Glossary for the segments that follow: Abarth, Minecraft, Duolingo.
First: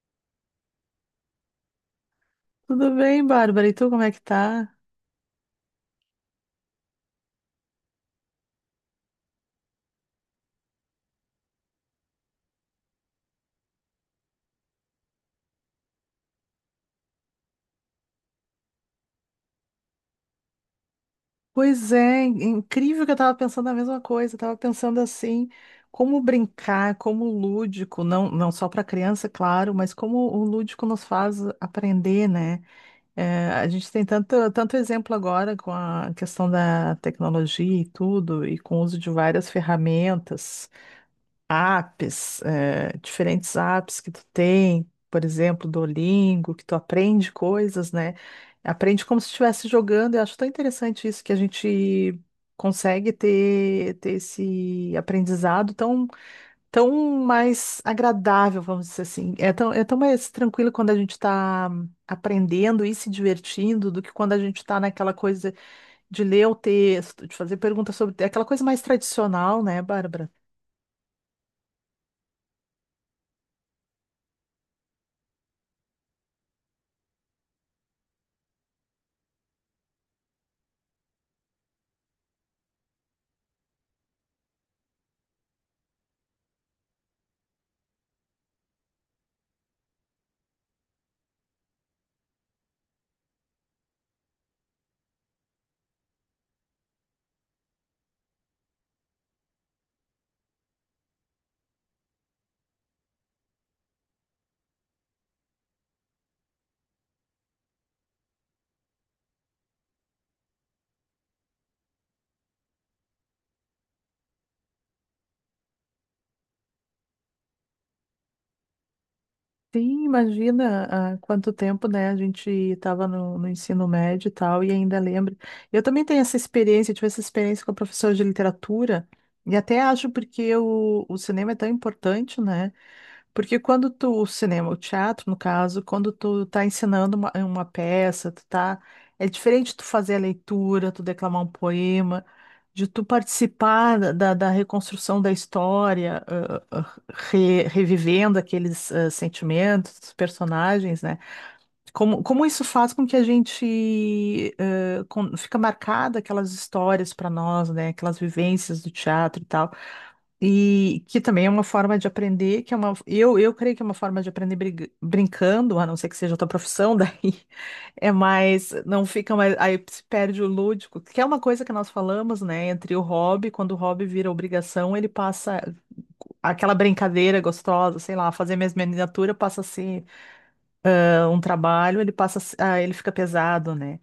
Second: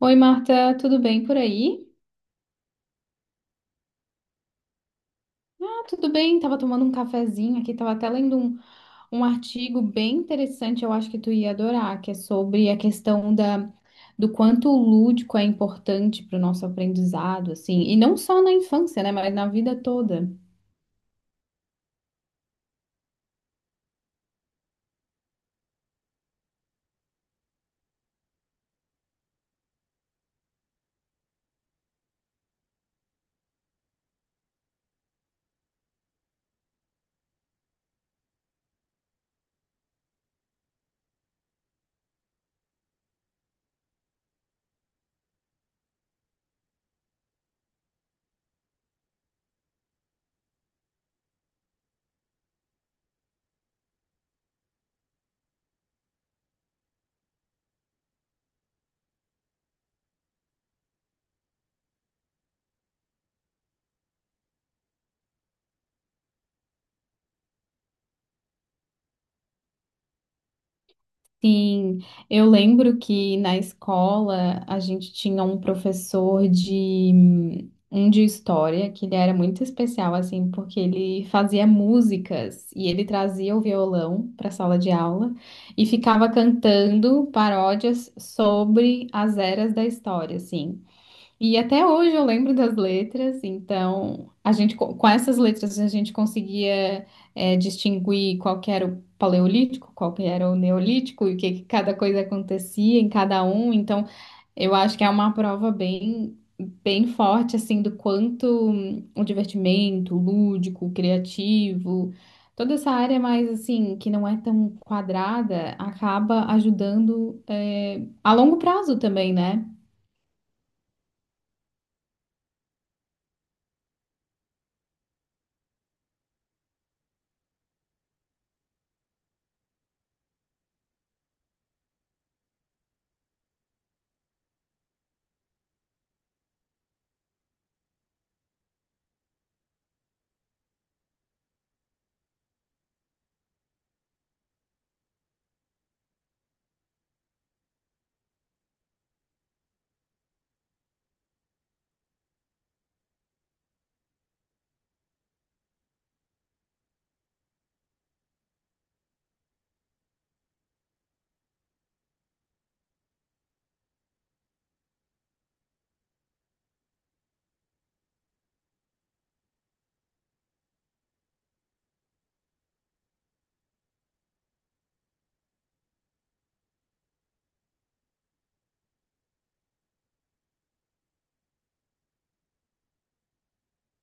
Oi, Marta, tudo bem por aí? Tudo bem, Bárbara? E tu, como é que tá? Ah, tudo bem, tava tomando um cafezinho aqui, tava até lendo um artigo bem interessante, eu acho que tu ia adorar, que é sobre a questão do quanto o lúdico é importante para o nosso aprendizado, assim, e não só na infância, né, mas na vida toda. Pois é, incrível que eu tava pensando a mesma coisa. Eu tava pensando assim, como brincar, como o lúdico, não, não só para criança, claro, mas como o lúdico nos faz aprender, né? É, a gente tem tanto, tanto exemplo agora com a questão da tecnologia e tudo, e com o uso de várias ferramentas. Apps, diferentes apps que tu tem, por exemplo, Duolingo, que tu aprende coisas, né? Aprende como se estivesse jogando. Eu acho tão interessante isso que a gente consegue ter esse aprendizado tão, tão mais agradável, vamos dizer assim. É tão mais tranquilo quando a gente está aprendendo e se divertindo do que quando a gente está naquela coisa de ler o texto, de fazer perguntas sobre é aquela coisa mais tradicional, né, Bárbara? Sim, eu lembro que na escola a gente tinha um professor de um de história que ele era muito especial assim, porque ele fazia músicas e ele trazia o violão para a sala de aula e ficava cantando paródias sobre as eras da história, assim. E até hoje eu lembro das letras, então com essas letras a gente conseguia distinguir qual que era o paleolítico, qual que era o neolítico e o que, que cada coisa acontecia em cada um. Então eu acho que é uma prova bem forte assim do quanto o divertimento, o lúdico, o criativo, toda essa área mais assim que não é tão quadrada acaba ajudando a longo prazo também, né? Sim, imagina há quanto tempo, né? A gente estava no ensino médio e tal, e ainda lembro. Eu também tenho essa experiência, tive essa experiência com a professora de literatura, e até acho porque o cinema é tão importante, né? Porque quando tu, o cinema, o teatro, no caso, quando tu tá ensinando uma peça, tu tá, é diferente tu fazer a leitura, tu declamar um poema, de tu participar da reconstrução da história, revivendo aqueles sentimentos, dos personagens, né? Como, como isso faz com que a gente fica marcada aquelas histórias para nós, né? Aquelas vivências do teatro e tal. E que também é uma forma de aprender, que é uma, eu creio que é uma forma de aprender brincando, a não ser que seja a tua profissão, daí é mais, não fica mais, aí se perde o lúdico, que é uma coisa que nós falamos, né, entre o hobby, quando o hobby vira obrigação, ele passa, aquela brincadeira gostosa, sei lá, fazer minhas miniatura passa a ser um trabalho, ele passa, a se- ah, ele fica pesado, né?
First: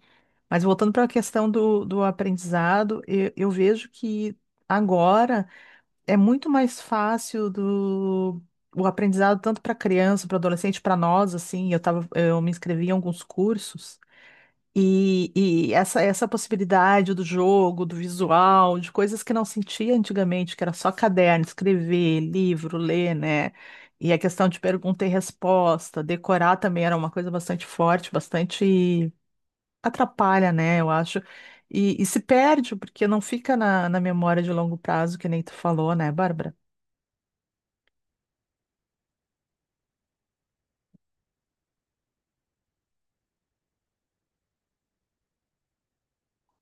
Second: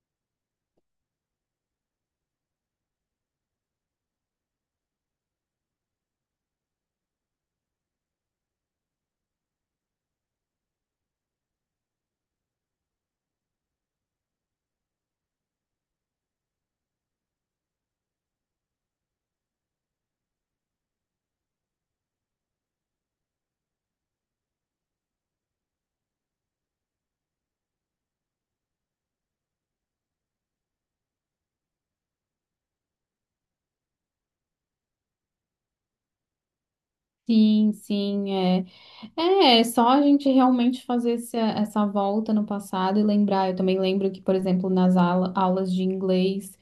Mas voltando para a questão do aprendizado, eu vejo que agora é muito mais fácil do o aprendizado tanto para criança, para adolescente, para nós, assim, eu tava, eu me inscrevi em alguns cursos e, e essa possibilidade do jogo, do visual, de coisas que não sentia antigamente, que era só caderno, escrever, livro, ler, né? E a questão de pergunta e resposta, decorar também era uma coisa bastante forte, bastante atrapalha, né? Eu acho. E se perde, porque não fica na memória de longo prazo, que nem tu falou, né, Bárbara? Sim, sim. É, é só a gente realmente fazer essa volta no passado e lembrar. Eu também lembro que, por exemplo, nas aulas de inglês,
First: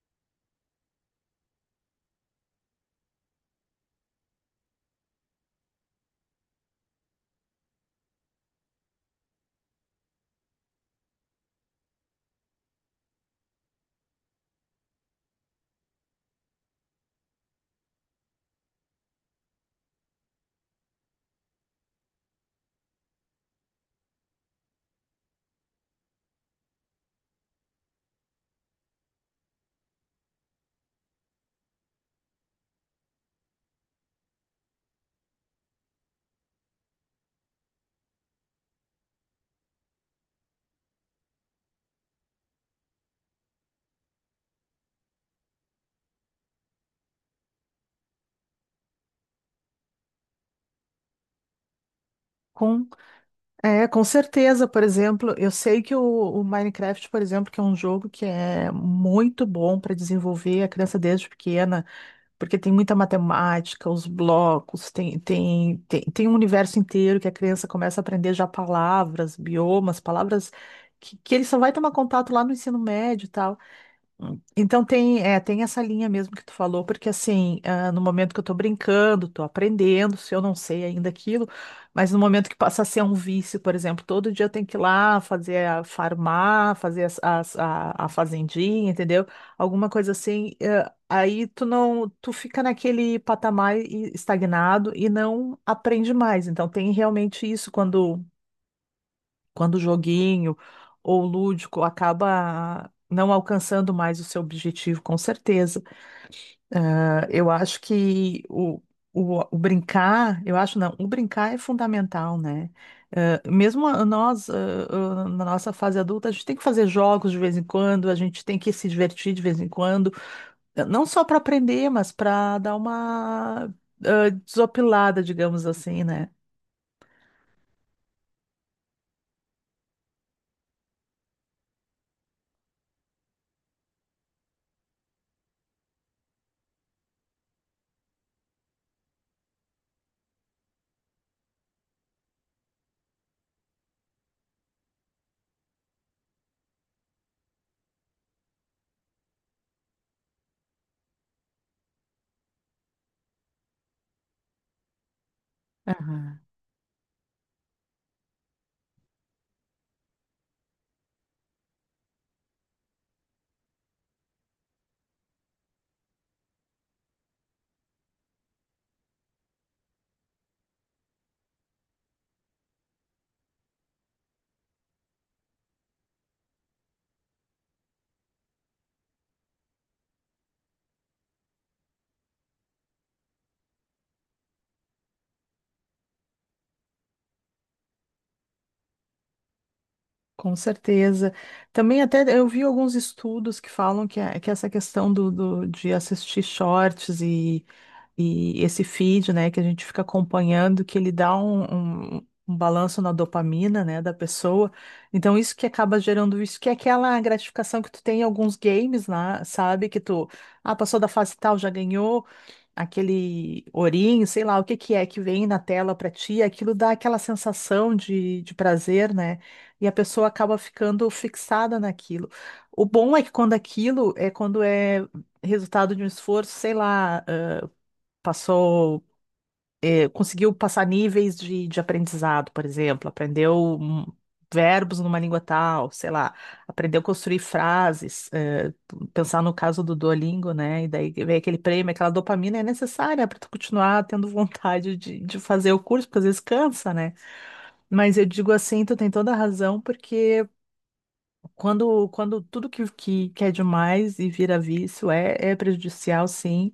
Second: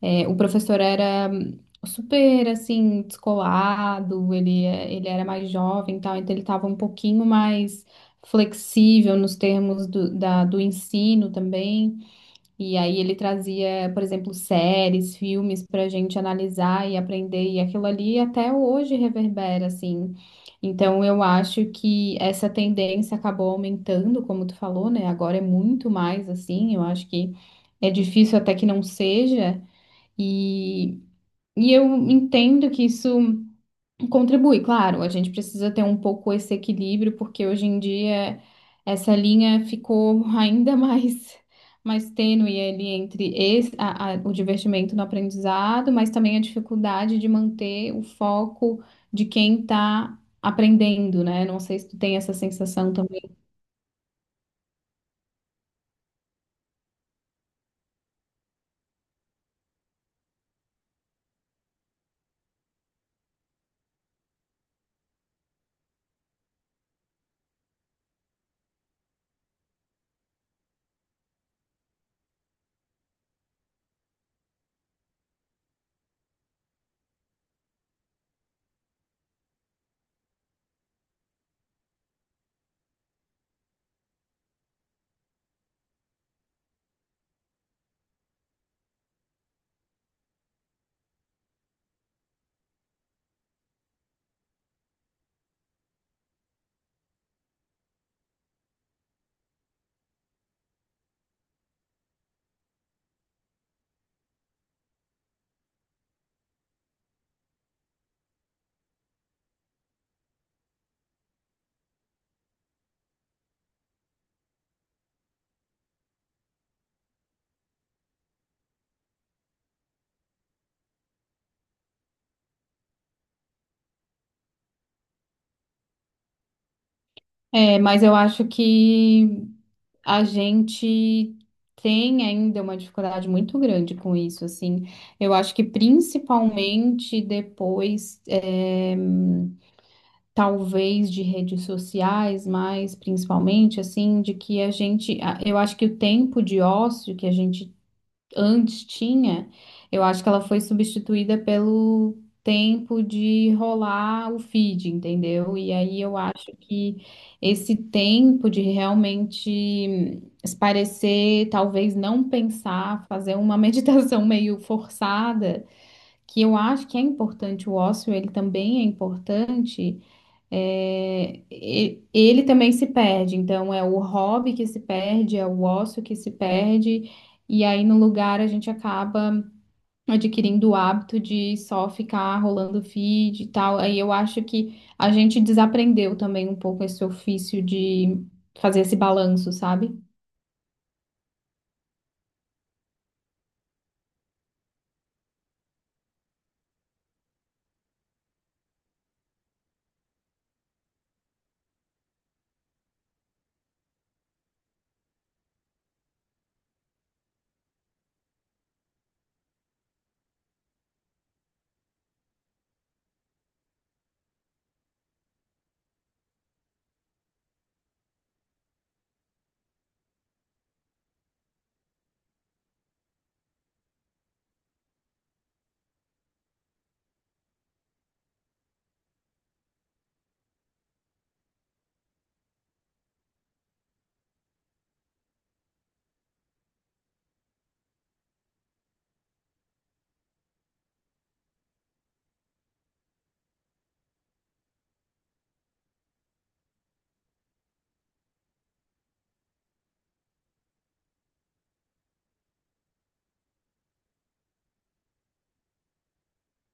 o professor era super, assim, descolado, ele, ele era mais jovem e tal, então ele estava um pouquinho mais flexível nos termos do ensino também. E aí ele trazia, por exemplo, séries, filmes para a gente analisar e aprender, e aquilo ali até hoje reverbera, assim. Então eu acho que essa tendência acabou aumentando, como tu falou, né? Agora é muito mais assim, eu acho que é difícil até que não seja, e, e eu entendo que isso. Contribui, claro, a gente precisa ter um pouco esse equilíbrio, porque hoje em dia essa linha ficou mais tênue ali entre o divertimento no aprendizado, mas também a dificuldade de manter o foco de quem está aprendendo, né? Não sei se tu tem essa Com, sensação também. Com certeza, por exemplo, eu sei que o Minecraft, por exemplo, que é um jogo que é muito bom para desenvolver a criança desde pequena, porque tem muita matemática, os blocos, tem um universo inteiro que a criança começa a aprender já palavras, biomas, palavras que ele só vai tomar contato lá no ensino médio e tal. Então tem, é, tem essa linha mesmo que tu falou, porque assim, ah, no momento que eu tô brincando, tô aprendendo, se eu não sei ainda aquilo, mas no momento que passa a ser um vício, por exemplo, todo dia eu tenho que ir lá fazer a farmar, fazer a fazendinha, entendeu? Alguma coisa assim, aí tu não, tu fica naquele patamar estagnado e não aprende mais. Então tem realmente isso quando quando o joguinho ou o lúdico acaba não alcançando mais o seu objetivo, com certeza. Ah, eu acho que o brincar, eu acho não, o brincar é fundamental, né? Nós, na nossa fase adulta, a gente tem que fazer jogos de vez em quando, a gente tem que se divertir de vez em quando, não só para aprender, mas para dar uma desopilada, digamos assim, né? É, mas eu acho que a gente tem ainda uma dificuldade muito grande com isso, assim. Eu acho que principalmente depois, talvez de redes sociais, mas principalmente assim, de que eu acho que o tempo de ócio que a gente antes tinha, eu acho que ela foi substituída pelo tempo de rolar o feed, entendeu? E aí eu acho que esse tempo de realmente esparecer, talvez não pensar, fazer uma meditação meio forçada, que eu acho que é importante, o ócio ele também é importante. É, ele também se perde, então é o hobby que se perde, é o ócio que se perde, e aí no lugar a gente acaba adquirindo o hábito de só ficar rolando feed e tal. Aí eu acho que a gente desaprendeu também um pouco esse ofício de fazer esse balanço, sabe? Com certeza. Também até eu vi alguns estudos que falam que, que essa questão de assistir shorts e esse feed, né, que a gente fica acompanhando, que ele dá um balanço na dopamina, né, da pessoa. Então, isso que acaba gerando isso, que é aquela gratificação que tu tem em alguns games, né, sabe? Que tu, ah, passou da fase tal, já ganhou, aquele ourinho, sei lá o que que é que vem na tela para ti, aquilo dá aquela sensação de prazer, né? E a pessoa acaba ficando fixada naquilo. O bom é que quando aquilo é quando é resultado de um esforço, sei lá, passou conseguiu passar níveis de aprendizado, por exemplo, aprendeu verbos numa língua tal, sei lá, aprendeu a construir frases, pensar no caso do Duolingo, né? E daí vem aquele prêmio, aquela dopamina é necessária para tu continuar tendo vontade de fazer o curso, porque às vezes cansa, né? Mas eu digo assim, tu tem toda a razão, porque quando tudo que é demais e vira vício é, é prejudicial, sim.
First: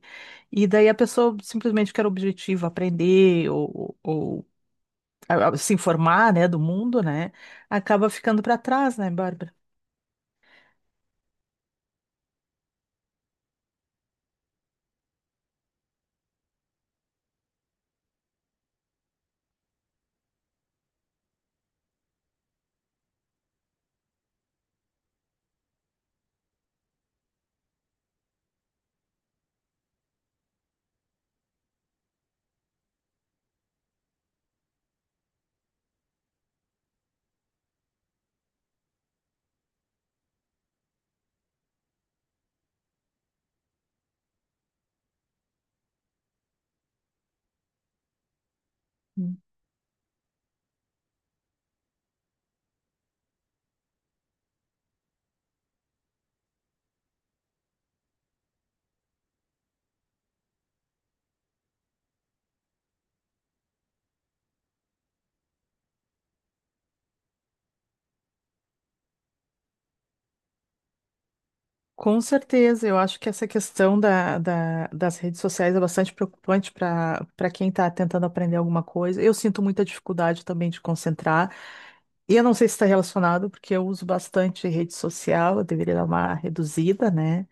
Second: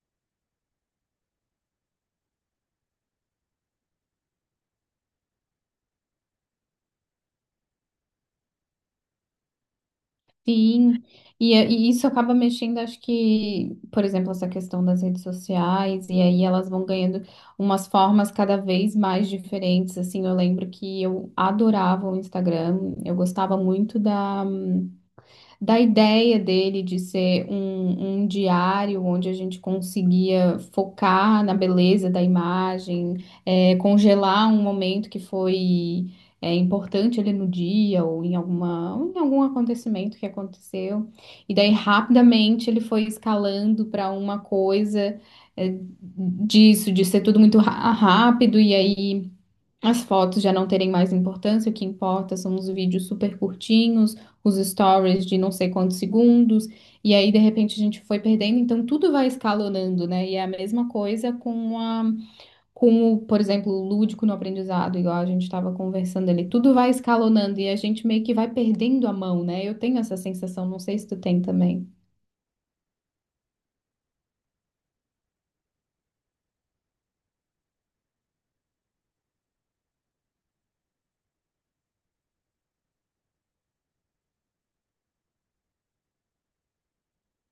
E daí a pessoa simplesmente quer o objetivo, aprender ou se informar, né, do mundo, né, acaba ficando para trás, né, Bárbara? Sim, e isso acaba mexendo, acho que, por exemplo, essa questão das redes sociais, e aí elas vão ganhando umas formas cada vez mais diferentes, assim, eu lembro que eu adorava o Instagram, eu gostava muito da ideia dele de ser um diário onde a gente conseguia focar na beleza da imagem, congelar um momento que foi importante ali no dia ou em alguma, ou em algum acontecimento que aconteceu. E daí rapidamente ele foi escalando para uma coisa é, disso, de ser tudo muito rápido e Hum. aí. As fotos já não terem mais importância, o que importa são os vídeos super curtinhos, os stories de não sei quantos segundos, e aí de repente a gente foi perdendo, então tudo vai escalonando, né? E é a mesma coisa com por exemplo, o lúdico no aprendizado, igual a gente estava conversando ali, tudo vai escalonando e a gente meio que vai perdendo a mão, né? Eu tenho essa sensação, não sei se tu tem também. Com certeza, eu acho que essa questão das redes sociais é bastante preocupante para para quem está tentando aprender alguma coisa. Eu sinto muita dificuldade também de concentrar. E eu não sei se está relacionado, porque eu uso bastante rede social, eu deveria dar uma reduzida, né?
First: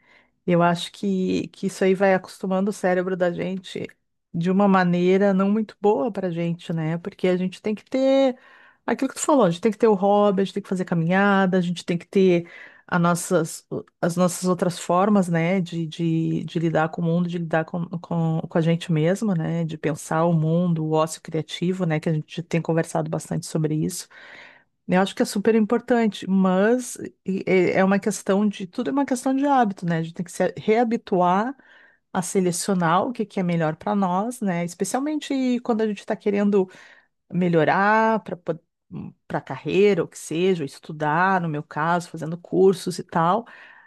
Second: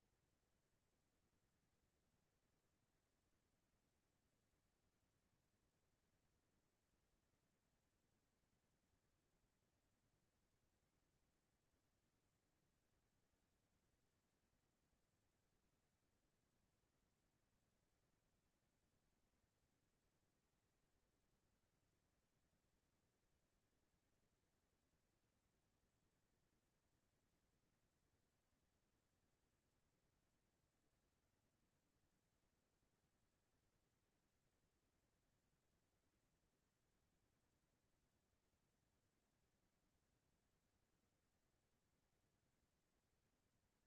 Eu acho que isso aí vai acostumando o cérebro da gente de uma maneira não muito boa pra gente, né? Porque a gente tem que ter aquilo que tu falou, a gente tem que ter o hobby, a gente tem que fazer caminhada, a gente tem que ter as nossas, as nossas outras formas, né? De lidar com o mundo, de lidar com a gente mesma, né? De pensar o mundo, o ócio criativo, né? Que a gente tem conversado bastante sobre isso. Eu acho que é super importante, mas é uma questão de, tudo é uma questão de hábito, né? A gente tem que se reabituar a selecionar o que que é melhor para nós, né? Especialmente quando a gente está querendo melhorar para para carreira, ou que seja, ou estudar, no meu caso, fazendo cursos e tal.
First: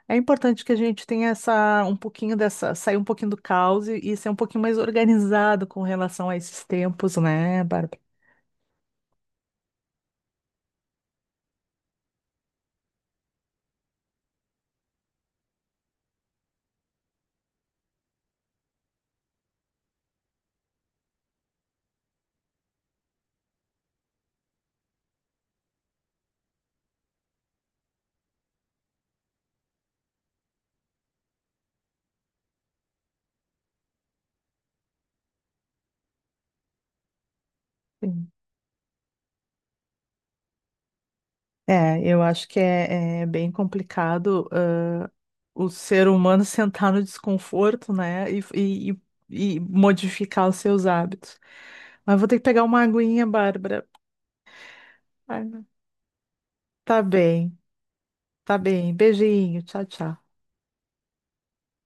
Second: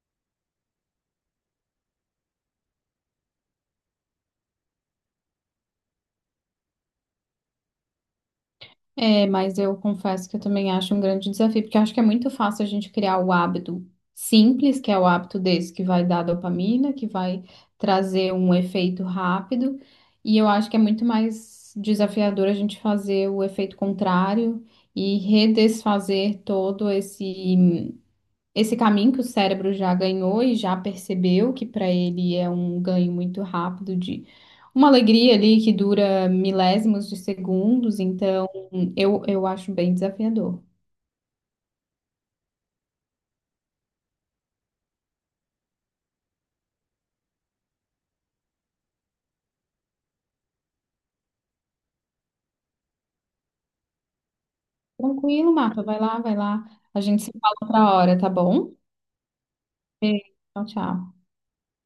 É importante que a gente tenha essa um pouquinho dessa, sair um pouquinho do caos e ser um pouquinho mais organizado com relação a esses tempos, né, Bárbara? É, mas eu confesso que eu também acho um grande desafio, porque eu acho que é muito fácil a gente criar o hábito simples, que é o hábito desse que vai dar dopamina, que vai trazer um efeito rápido, e eu acho que é muito mais desafiador a gente fazer o efeito contrário e redesfazer todo esse caminho que o cérebro já ganhou e já percebeu que para ele é um ganho muito rápido de uma alegria ali que dura milésimos de segundos, Sim. então eu acho bem desafiador. É, eu acho que é, é bem complicado, o ser humano sentar no desconforto, né, e modificar os seus hábitos. Mas vou ter que pegar uma aguinha, Bárbara. Ai, Tranquilo, não. Marta, vai lá, vai lá. A Tá gente se fala bem, outra hora, tá tá bom? bem. Beijinho, tchau, tchau. Beijo, tchau, tchau.